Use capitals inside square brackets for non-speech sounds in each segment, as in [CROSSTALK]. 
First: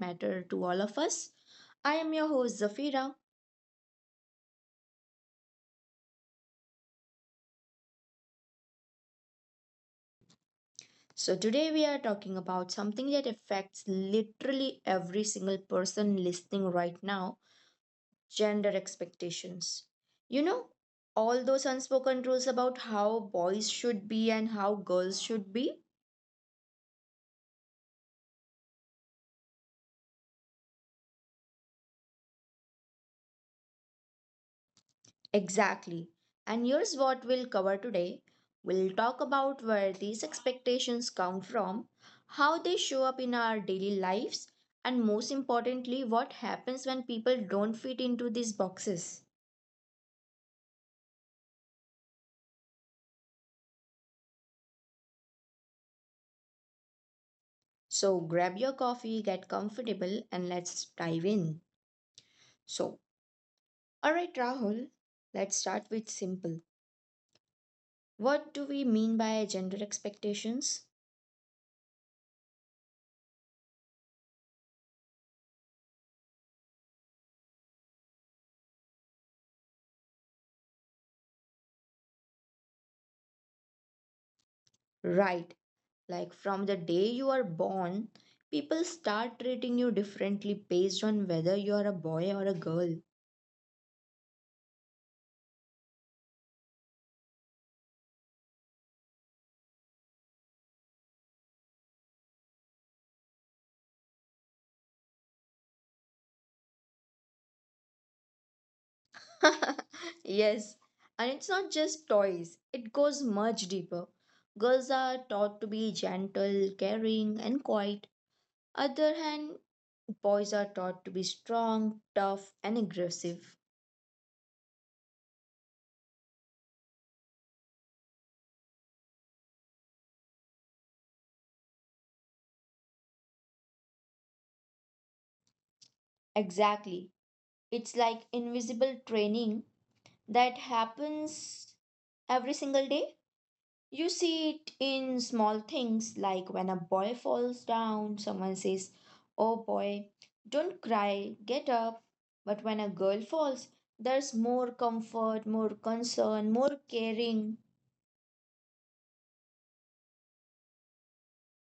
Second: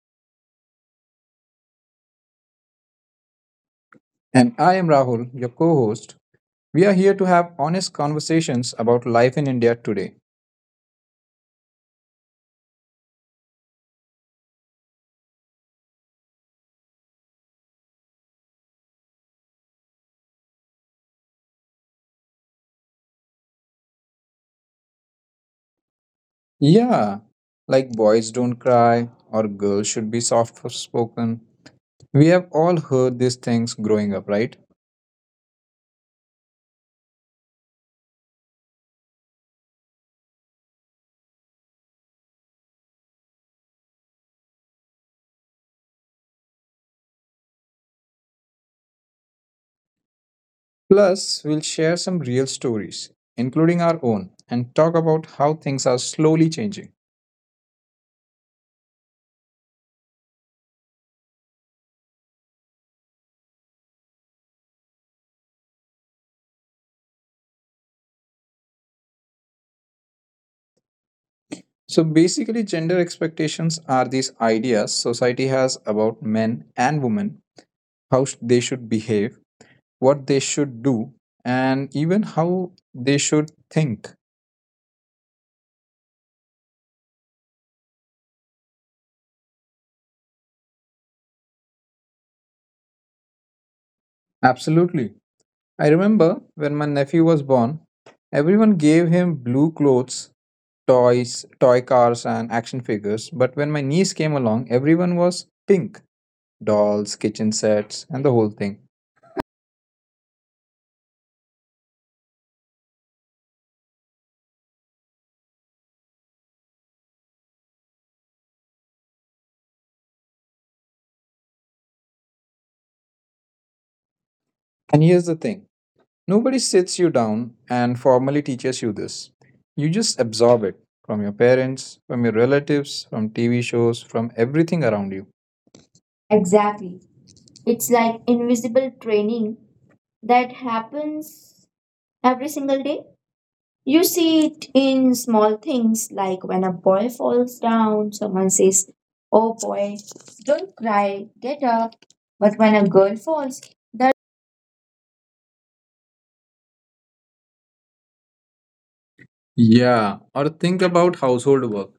matter to all of us. I am your host Zafira. And I am Rahul, your co host. We are here to have honest conversations about life in India today. So today we are talking about something that affects literally every single person listening right now, gender expectations. You know, all those unspoken rules about how boys should be and how girls should be. Yeah, like boys don't cry or girls should be soft spoken. We have all heard these things growing up, right? Exactly. And here's what we'll cover today. We'll talk about where these expectations come from, how they show up in our daily lives, and most importantly, what happens when people don't fit into these boxes. Plus, we'll share some real stories, including our own, and talk about how things are slowly changing. So grab your coffee, get comfortable, and let's dive in. So, all right, Rahul, let's start with simple. What do we mean by gender expectations? So, basically, gender expectations are these ideas society has about men and women, how they should behave, what they should do, and even how they should think. Right. Like from the day you are born, people start treating you differently based on whether you are a boy or a girl. Absolutely. I remember when my nephew was born, everyone gave him blue clothes, toys, toy cars, and action figures. But when my niece came along, everyone was pink dolls, kitchen sets, and the whole thing. [LAUGHS] Yes. And it's not just toys, it goes much deeper. Girls are taught to be gentle, caring, and quiet. Other hand, boys are taught to be strong, tough, and aggressive. And here's the thing, nobody sits you down and formally teaches you this. You just absorb it from your parents, from your relatives, from TV shows, from everything around you. Exactly. Exactly. It's like It's like invisible invisible training training that that happens happens every single every day. single day. You see You it see it in small in small things like things when a like when boy a boy falls falls down, someone down, says, someone says, "Oh boy, "Oh boy, don't don't cry, get cry, up." get up." But when a But girl when a falls, girl falls, that. there's more comfort, more concern, more caring. [LAUGHS] Yeah, or think about household work.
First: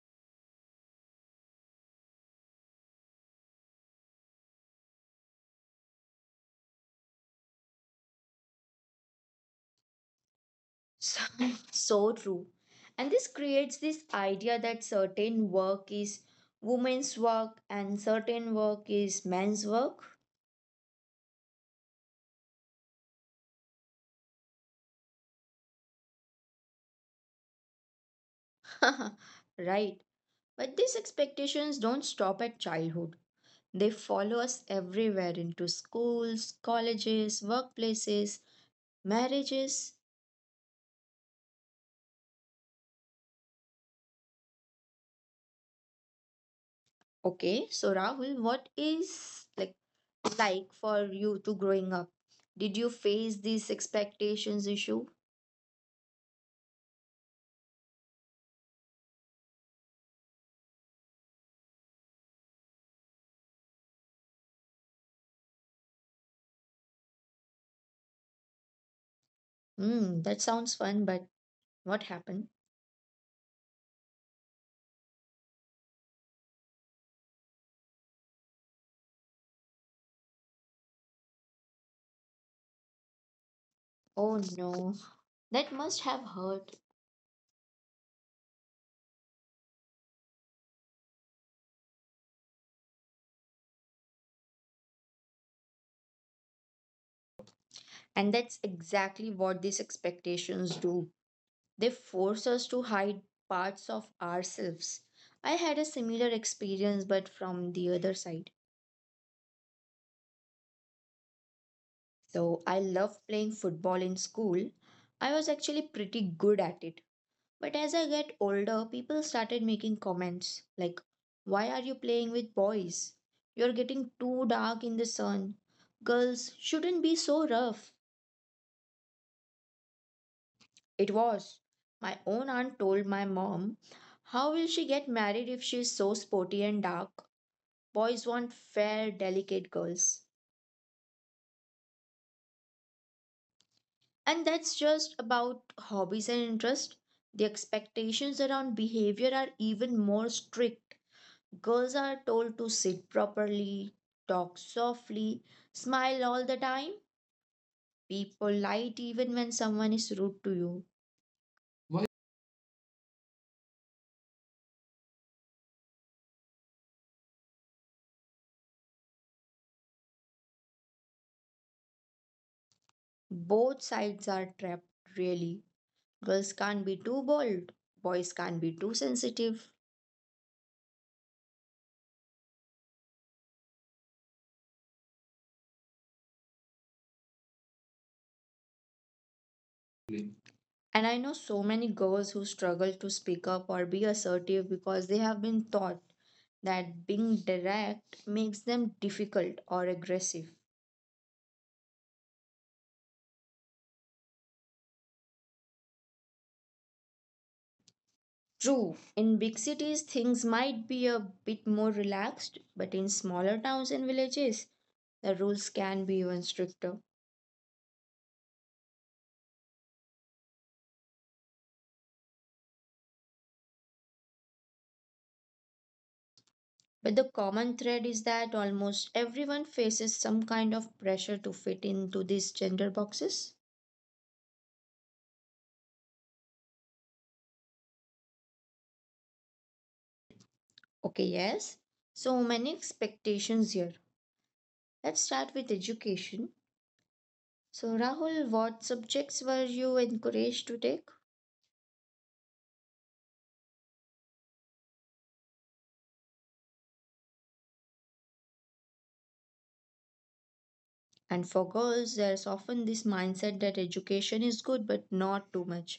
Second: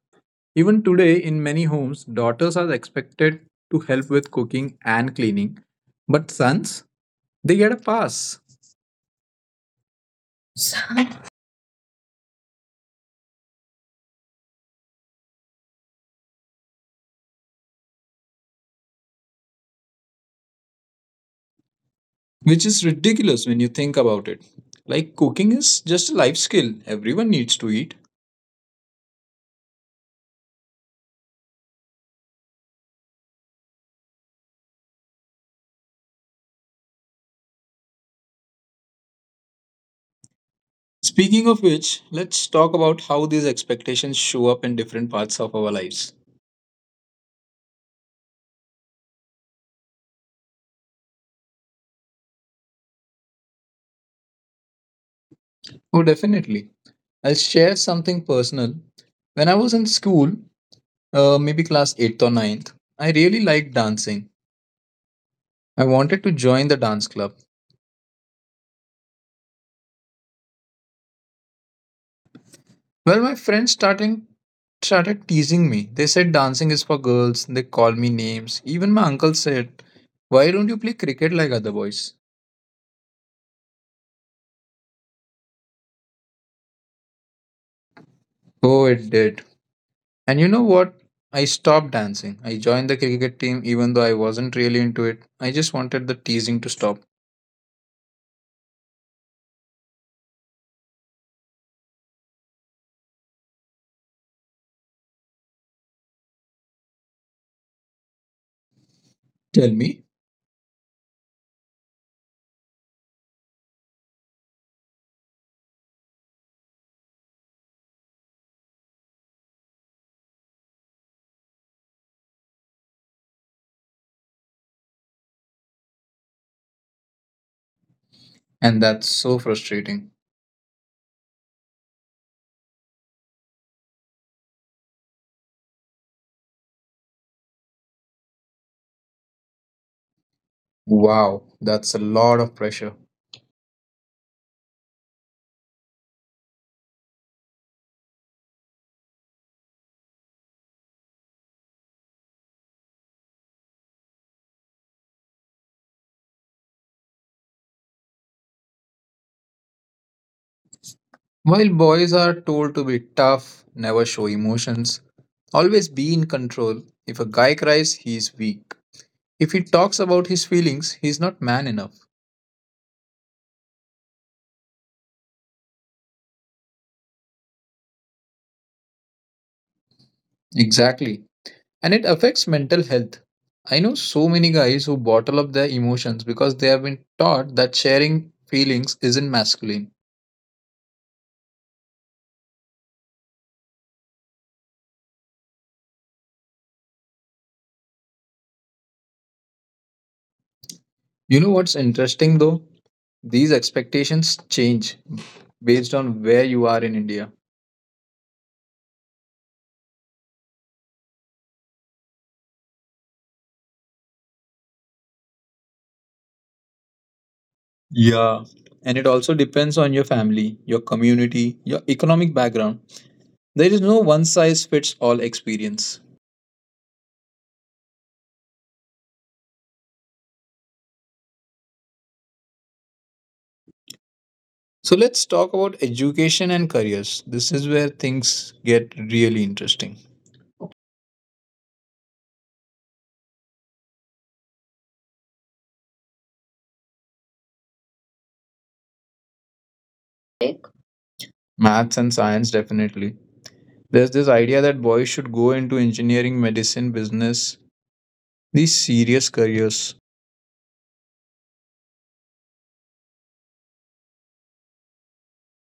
Even today, in many homes, daughters are expected to help with cooking and cleaning, but sons, they get a pass. So, [LAUGHS] so true. And this creates this idea that certain work is women's work and certain work is men's work. Which is ridiculous when you think about it. Like, cooking is just a life skill, everyone needs to eat. [LAUGHS] Right. But these expectations don't stop at childhood. They follow us everywhere, into schools, colleges, workplaces, marriages. Speaking of which, let's talk about how these expectations show up in different parts of our lives. Okay, so Rahul, what is like for you to growing up? Did you face these expectations issue? Oh, definitely. I'll share something personal. When I was in school, maybe class 8th or ninth, I really liked dancing. I wanted to join the dance club. Hmm, that sounds fun, but what happened? Well, my friends starting started teasing me. They said dancing is for girls. They called me names. Even my uncle said, "Why don't you play cricket like other boys?" Oh no, that must have hurt. Oh, it did. And you know what? I stopped dancing. I joined the cricket team even though I wasn't really into it. I just wanted the teasing to stop. And that's exactly what these expectations do. They force us to hide parts of ourselves. I had a similar experience, but from the other side. Tell me. So I love playing football in school. I was actually pretty good at it. But as I get older, people started making comments like, "Why are you playing with boys? You're getting too dark in the sun. Girls shouldn't be so rough." And that's so frustrating. It was. My own aunt told my mom, "How will she get married if she's so sporty and dark? Boys want fair, delicate girls." Wow, that's a lot of pressure. And that's just about hobbies and interest. The expectations around behavior are even more strict. Girls are told to sit properly, talk softly, smile all the time, be polite even when someone is rude to you. While Why? boys are told to be tough, never show emotions, always be in control. If a guy cries, he's weak. If he talks about his feelings, he's not man enough. Both sides are trapped, really. Girls can't be too bold, boys can't be too sensitive. Exactly. And it affects mental health. I know so many guys who bottle up their emotions because they have been taught that sharing feelings isn't masculine. And I know so many girls who struggle to speak up or be assertive because they have been taught that being direct makes them difficult or aggressive. You know what's interesting though? These expectations change based on where you are in India. True, in big cities things might be a bit more relaxed, but in smaller towns and villages the rules can be even stricter. Yeah. And it also depends on your family, your community, your economic background. There is no one size fits all experience. But the common thread is that almost everyone faces some kind of pressure to fit into these gender boxes. So let's talk about education and careers. This is where things get really interesting. Okay, yes. So many expectations here. Let's start with education. So, Rahul, what subjects were you encouraged to Like, take? maths and science, definitely. There's this idea that boys should go into engineering, medicine, business, these serious careers. And for girls, there's often this mindset that education is good but not too much.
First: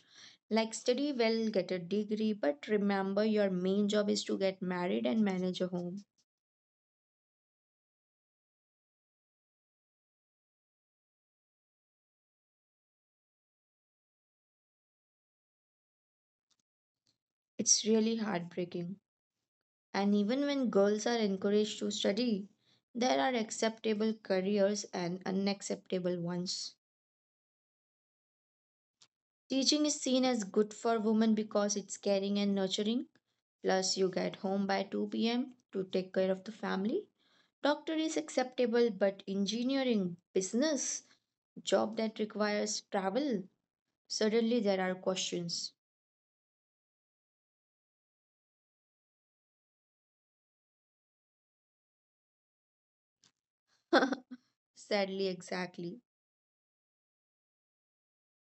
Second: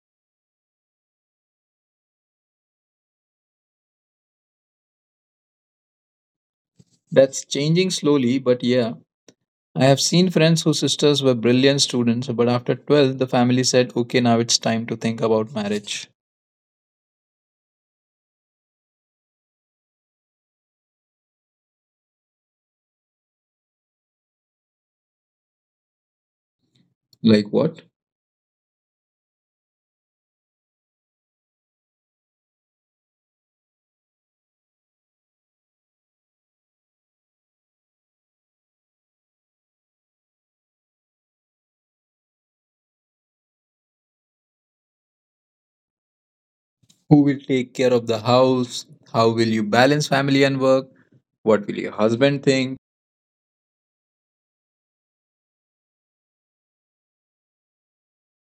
Like, study well, get a degree, but remember your main job is to get married and manage a home. That's changing slowly, but yeah, I have seen friends whose sisters were brilliant students, but after 12th, the family said, okay, now it's time to think about marriage. It's really heartbreaking. And even when girls are encouraged to study, there are acceptable careers and unacceptable ones. Like what? Teaching is seen as good for women because it's caring and nurturing. Plus, you get home by 2 p.m. to take care of the family. Doctor is acceptable, but engineering, business, job that requires travel, suddenly there are questions. Who will take care of the house? How will you balance family and work? What will your husband think? [LAUGHS] Sadly, exactly.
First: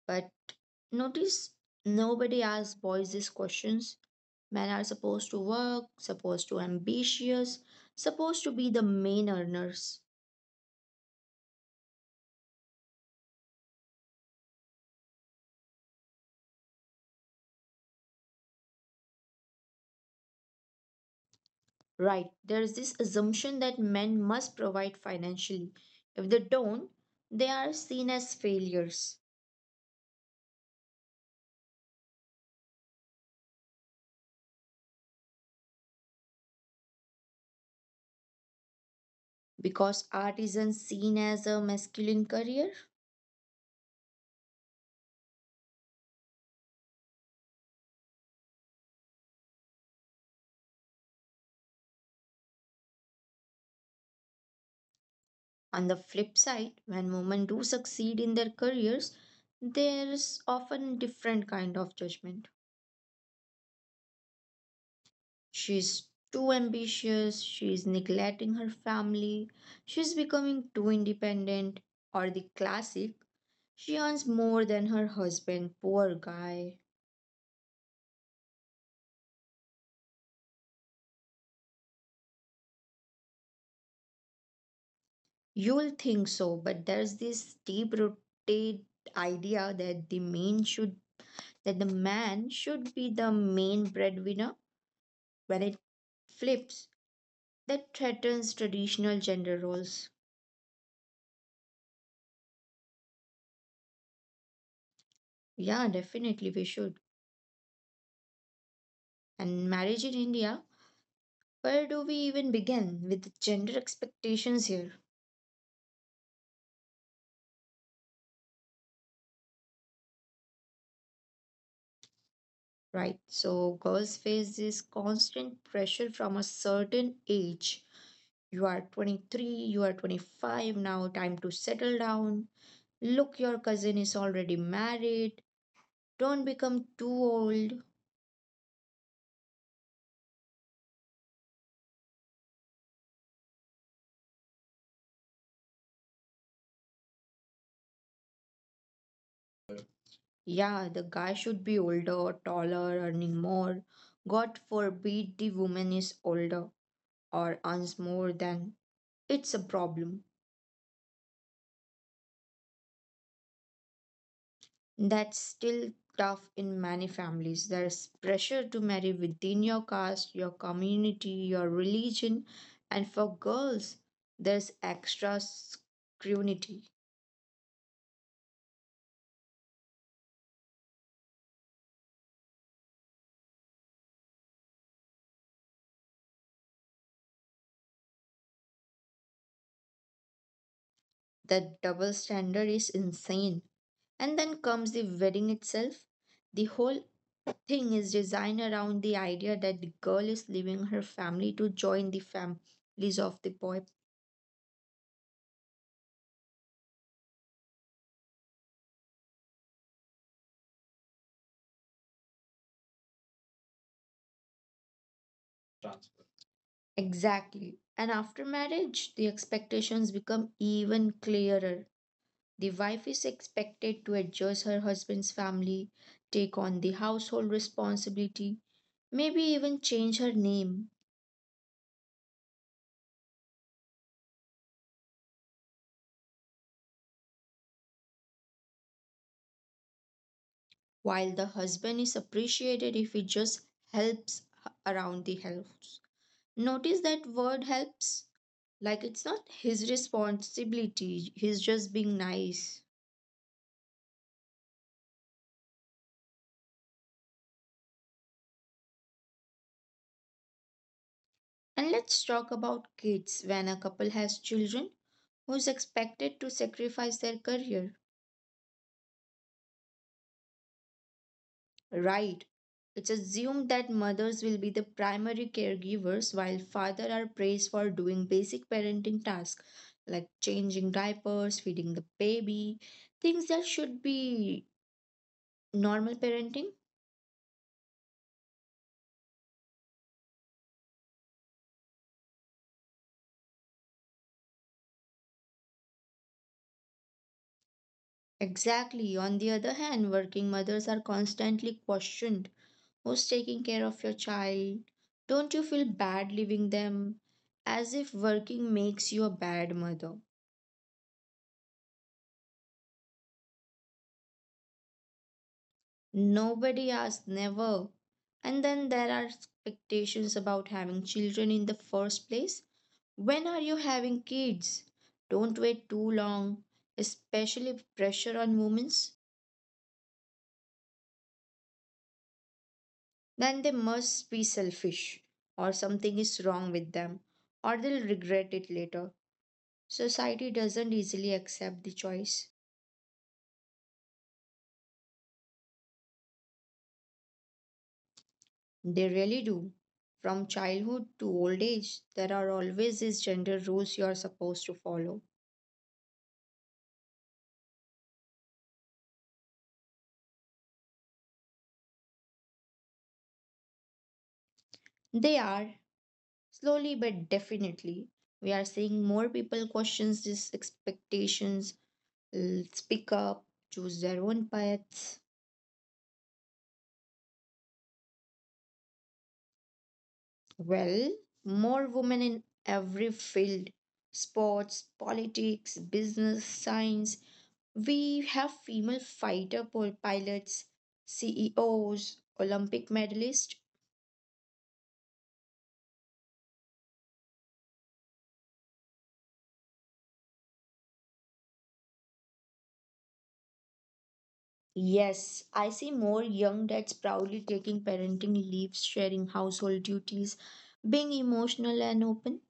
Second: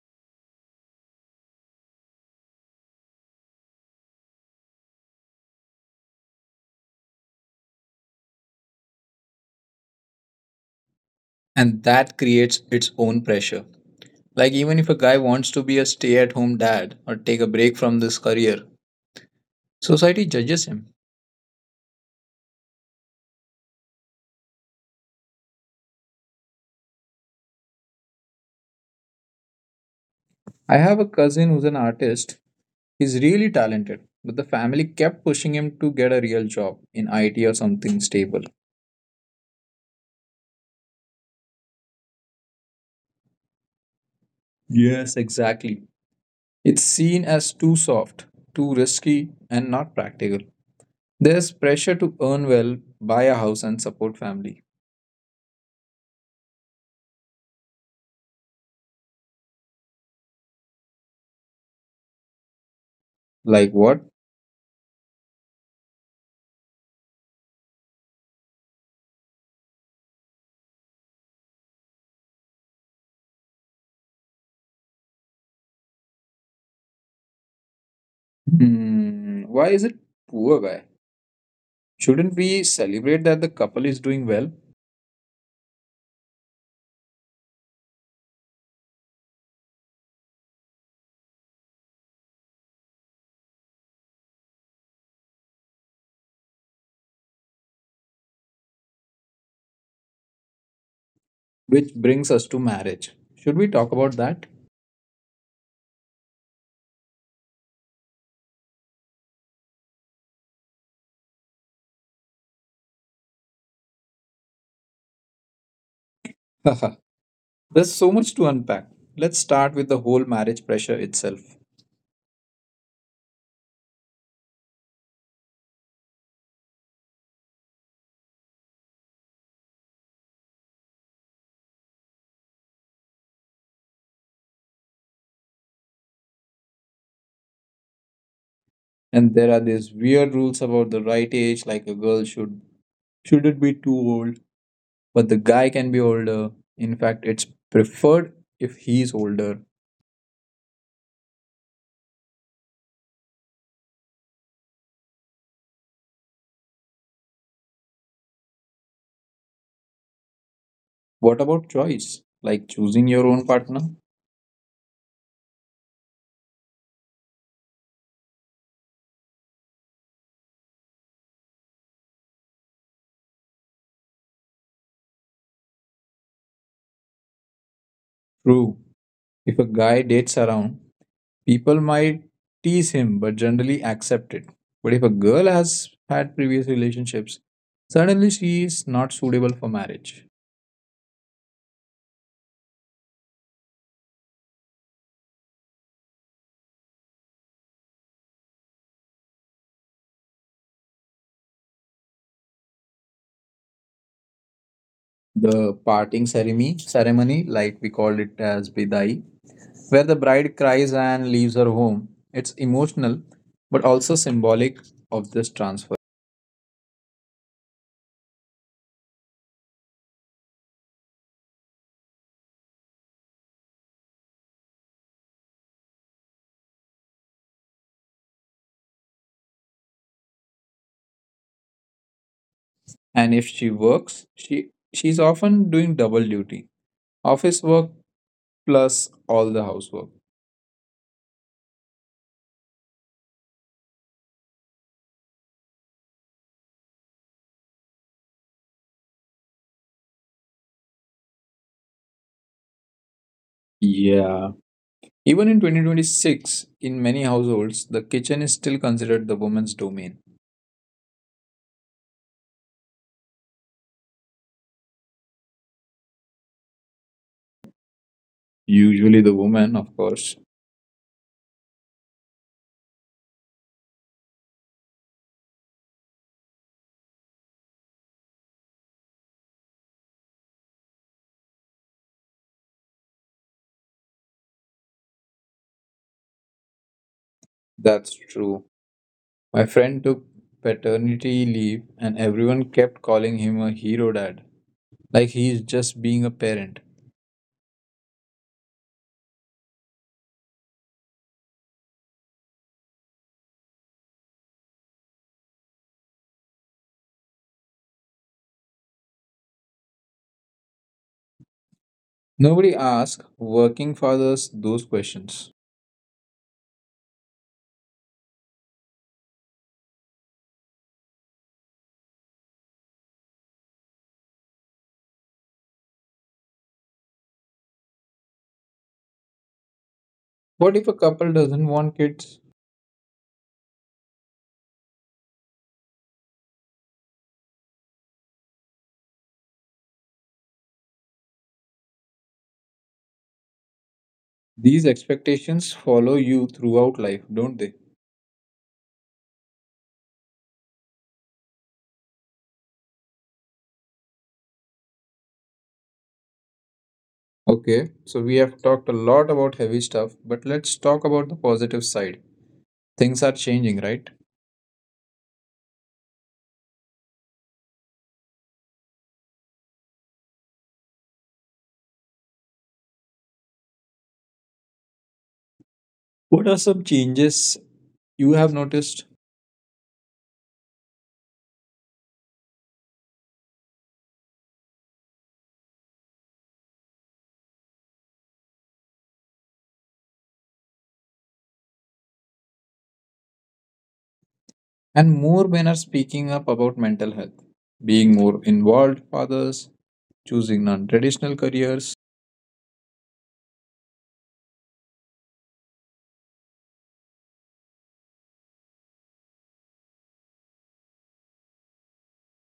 But notice, nobody asks boys these questions. Men are supposed to work, supposed to ambitious, supposed to be the main earners. And that creates its own pressure. Like, even if a guy wants to be a stay at home dad or take a break from this career, society judges him. Right. There is this assumption that men must provide financially. If they don't, they are seen as failures. I have a cousin who's an artist. He's really talented, but the family kept pushing him to get a real job in IT or something stable. Because art isn't seen as a masculine career. Yes, exactly. It's seen as too soft, too risky, and not practical. There's pressure to earn well, buy a house, and support family. On the flip side, when women do succeed in their careers, there's often different kind of judgment. Like what? She's too ambitious, she's neglecting her family, she's becoming too independent, or the classic, she earns more than her husband, poor guy. Hmm, why is it poor guy? Shouldn't we celebrate that the couple is doing well? You'll think so, but there's this deep rooted idea that the men should that the man should be the main breadwinner when it flips, that threatens traditional gender roles. Which brings us to marriage. Should we talk about that? Yeah, definitely we should. And marriage in India, where do we even begin with the gender expectations here? Haha, there's so much to unpack. Let's start with the whole marriage pressure itself. Right, so girls face this constant pressure from a certain age. You are 23, you are 25, now time to settle down. Look, your cousin is already married, don't become too old. And there are these weird rules about the right age, like a girl should shouldn't be too old, but the guy can be older. In fact, it's preferred if he's older. Yeah, the guy should be older, taller, earning more. God forbid the woman is older or earns more than. It's a problem. What about choice? Like choosing your own partner? That's still tough in many families. There's pressure to marry within your caste, your community, your religion, and for girls, there's extra scrutiny. True. If a guy dates around, people might tease him but generally accept it. But if a girl has had previous relationships, suddenly she is not suitable for marriage. That double standard is insane. And then comes the wedding itself. The whole thing is designed around the idea that the girl is leaving her family to join the families of the boy. The parting ceremony, like we called it as bidai, where the bride cries and leaves her home. It's emotional but also symbolic of this transfer. Transfer. Exactly. And after marriage, the expectations become even clearer. The wife is expected to adjust her husband's family, take on the household responsibility, maybe even change her name, And if she works, she's often doing double duty. Office work plus all the housework. while the husband is appreciated if he just helps around the house. Notice that word helps. Like it's not his responsibility, he's just being nice. Yeah. Even in 2026, in many households, the kitchen is still considered the woman's domain. And let's talk about kids. When a couple has children, who's expected to sacrifice their career? Usually the woman, of course. Right. It's assumed that mothers will be the primary caregivers while fathers are praised for doing basic parenting tasks like changing diapers, feeding the baby, things that should be normal parenting. That's true. My friend took paternity leave and everyone kept calling him a hero dad, like he's just being a parent. Exactly. On the other hand, working mothers are constantly questioned. Who's taking care of your child? Don't you feel bad leaving them? As if working makes you a bad mother. Nobody asks working fathers those questions. Nobody asks, never. And then there are expectations about having children in the first place. When are you having kids? Don't wait too long, especially pressure on women. What if a couple doesn't want kids? Then they must be selfish, or something is wrong with them, or they'll regret it later. Society doesn't easily accept the choice. These expectations follow you throughout life, don't they? They really do. From childhood to old age, there are always these gender rules you are supposed to follow. Okay, so we have talked a lot about heavy stuff, but let's talk about the positive side. Things are changing, right? They are, slowly but definitely, we are seeing more people question these expectations, speak up, choose their own paths. What are some changes you have noticed? Well, more women in every field: sports, politics, business, science. We have female fighter pilots, CEOs, Olympic medalists. And more men are speaking up about mental health, being more involved fathers, choosing non traditional careers. Yes, I see more young dads proudly taking parenting leaves, sharing household duties, being emotional and open.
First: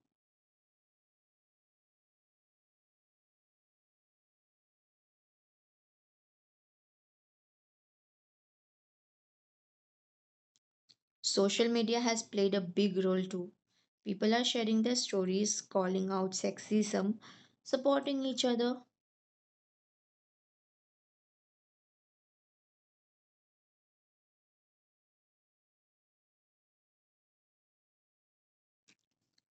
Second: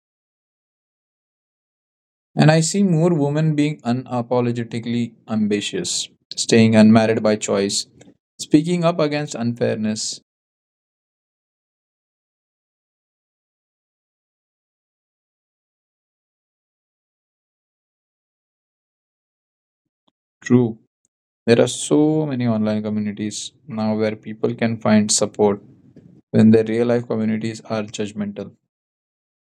And I see more women being unapologetically ambitious, staying unmarried by choice, speaking up against unfairness. Social media has played a big role too. People are sharing their stories, calling out sexism, supporting each other. True, there are so many online communities now where people can find support when their real life communities are judgmental.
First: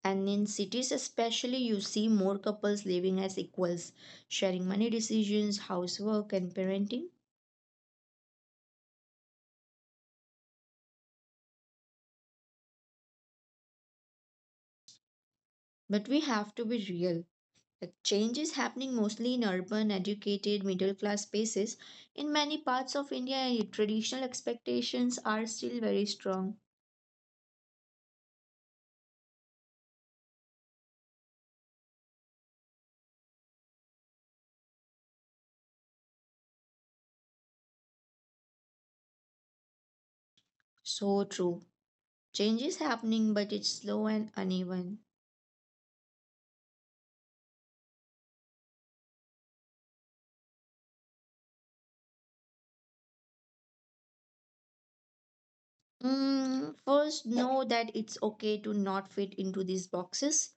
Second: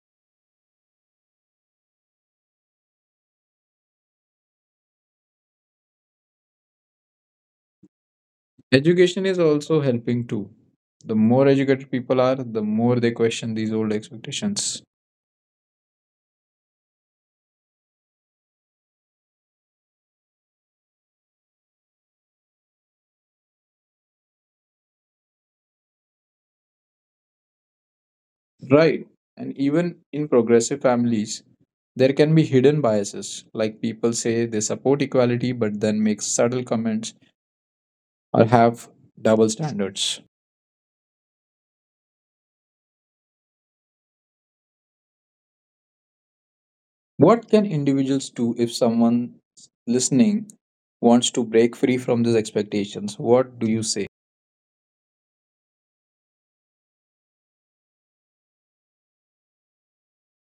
And in cities, especially, you see more couples living as equals, sharing money decisions, housework, and parenting. Education is also helping too. The more educated people are, the more they question these old expectations. But we have to be real. The change is happening mostly in urban, educated, middle class spaces. In many parts of India, traditional expectations are still very strong. Right. And even in progressive families, there can be hidden biases. Like people say they support equality but then make subtle comments or have double standards. So true. Change is happening, but it's slow and uneven. What can individuals do if someone listening wants to break free from these expectations? What do you say? First, know that it's okay to not fit into these boxes.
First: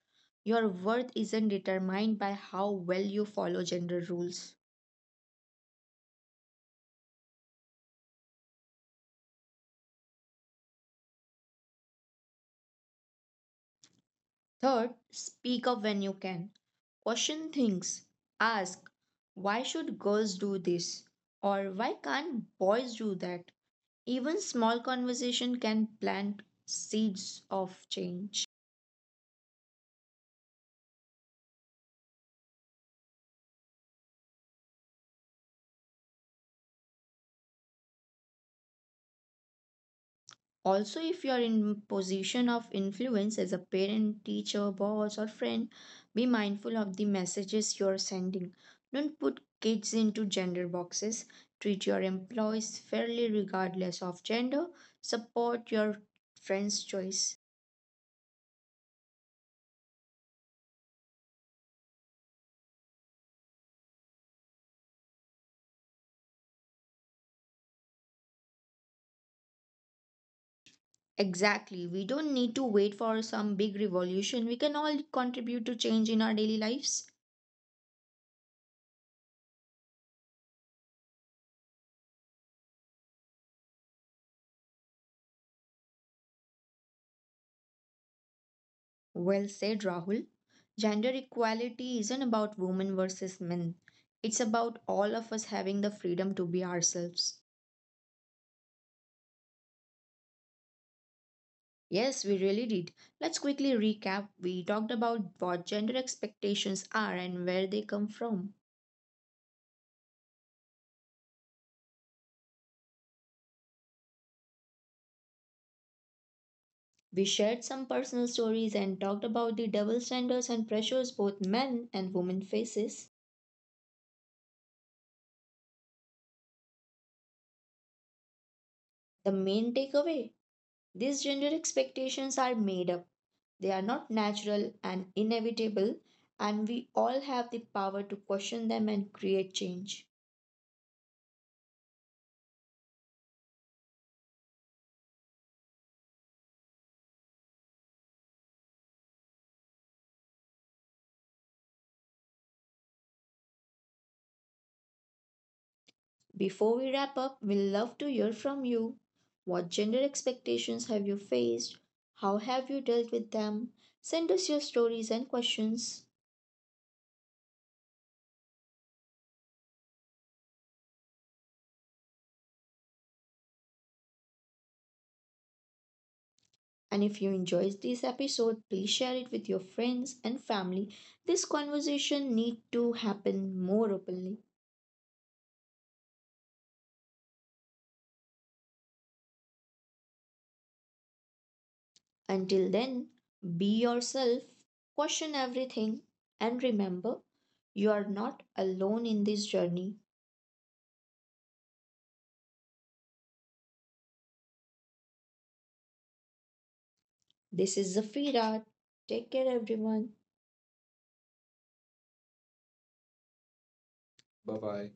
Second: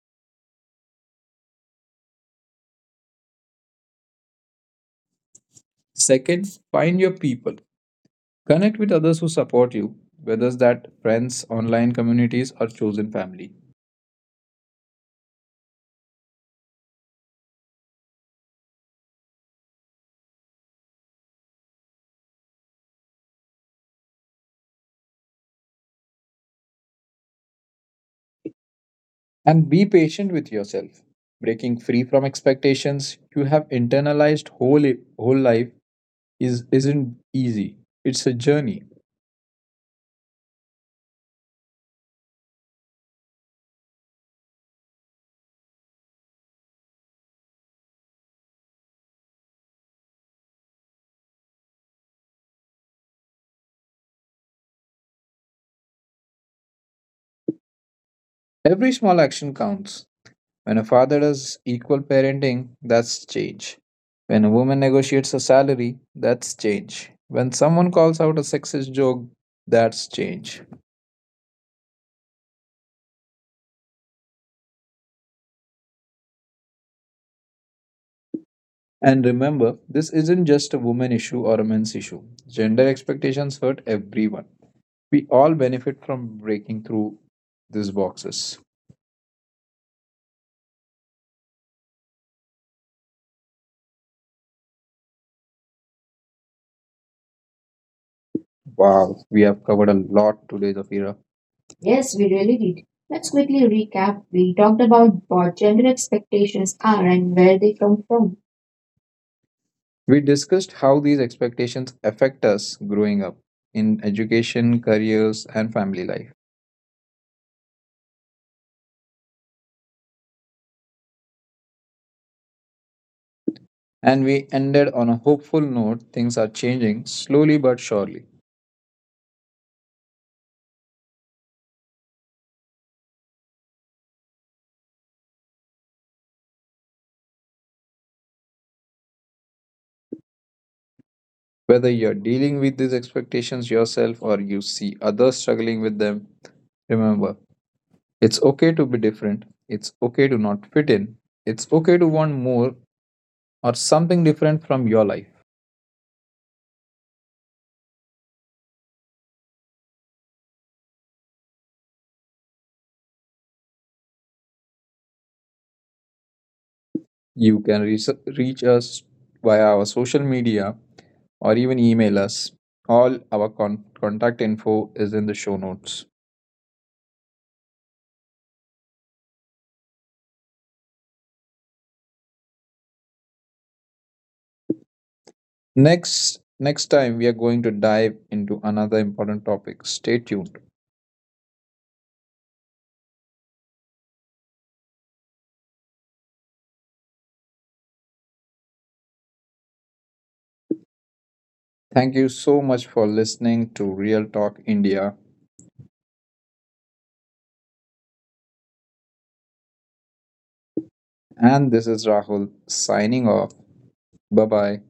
Your worth isn't determined by how well you follow gender rules. Second, find your people. Connect with others who support you, whether that friends, online communities, or chosen family. Third, speak up when you can. Question things. Ask, why should girls do this? Or why can't boys do that? Even small conversation can plant seeds of change. And be patient with yourself. Breaking free from expectations you have internalized whole life isn't easy. It's a journey. Also, if you are in position of influence as a parent, teacher, boss, or friend, be mindful of the messages you are sending. Don't put kids into gender boxes, treat your employees fairly regardless of gender, support your friends choice. Every small action counts. When a father does equal parenting, that's change. When a woman negotiates a salary, that's change. When someone calls out a sexist joke, that's change. Exactly, we don't need to wait for some big revolution, we can all contribute to change in our daily lives. And remember, this isn't just a woman issue or a men's issue. Gender expectations hurt everyone. We all benefit from breaking through these boxes. Well said, Rahul. Gender equality isn't about women versus men. It's about all of us having the freedom to be ourselves. Wow, we have covered a lot today, Zafira. Yes, Yes, we we really really did. did. Let's Let's quickly quickly recap. recap. We We talked talked about about what what gender gender expectations expectations are are and and where where they they come come from. from. We discussed how these expectations affect us growing up in education, careers, and family life. We shared some personal stories and talked about the double standards and pressures both men and women faces. And we ended on a hopeful note, things are changing slowly but surely. The main takeaway, these gender expectations are made up. They are not natural and inevitable, and we all have the power to question them and create change. Whether you're dealing with these expectations yourself or you see others struggling with them, remember, it's okay to be different, it's okay to not fit in, it's okay to want more, or something different from your life. Before we wrap up, we'd love to hear from you. What gender expectations have you faced? How have you dealt with them? Send us your stories and questions. You can reach, reach us via our social media or even email us. All our contact info is in the show notes. And if you enjoyed this episode, please share it with your friends and family. This conversation needs to happen more openly. Next next time we are going to dive into another important topic. Stay tuned. Until then, be yourself, question everything, and remember, you are not alone in this journey. Thank you so much for listening to Real Talk India This is Zafira. Take care, everyone. and this is Rahul signing off. Bye Bye bye. bye.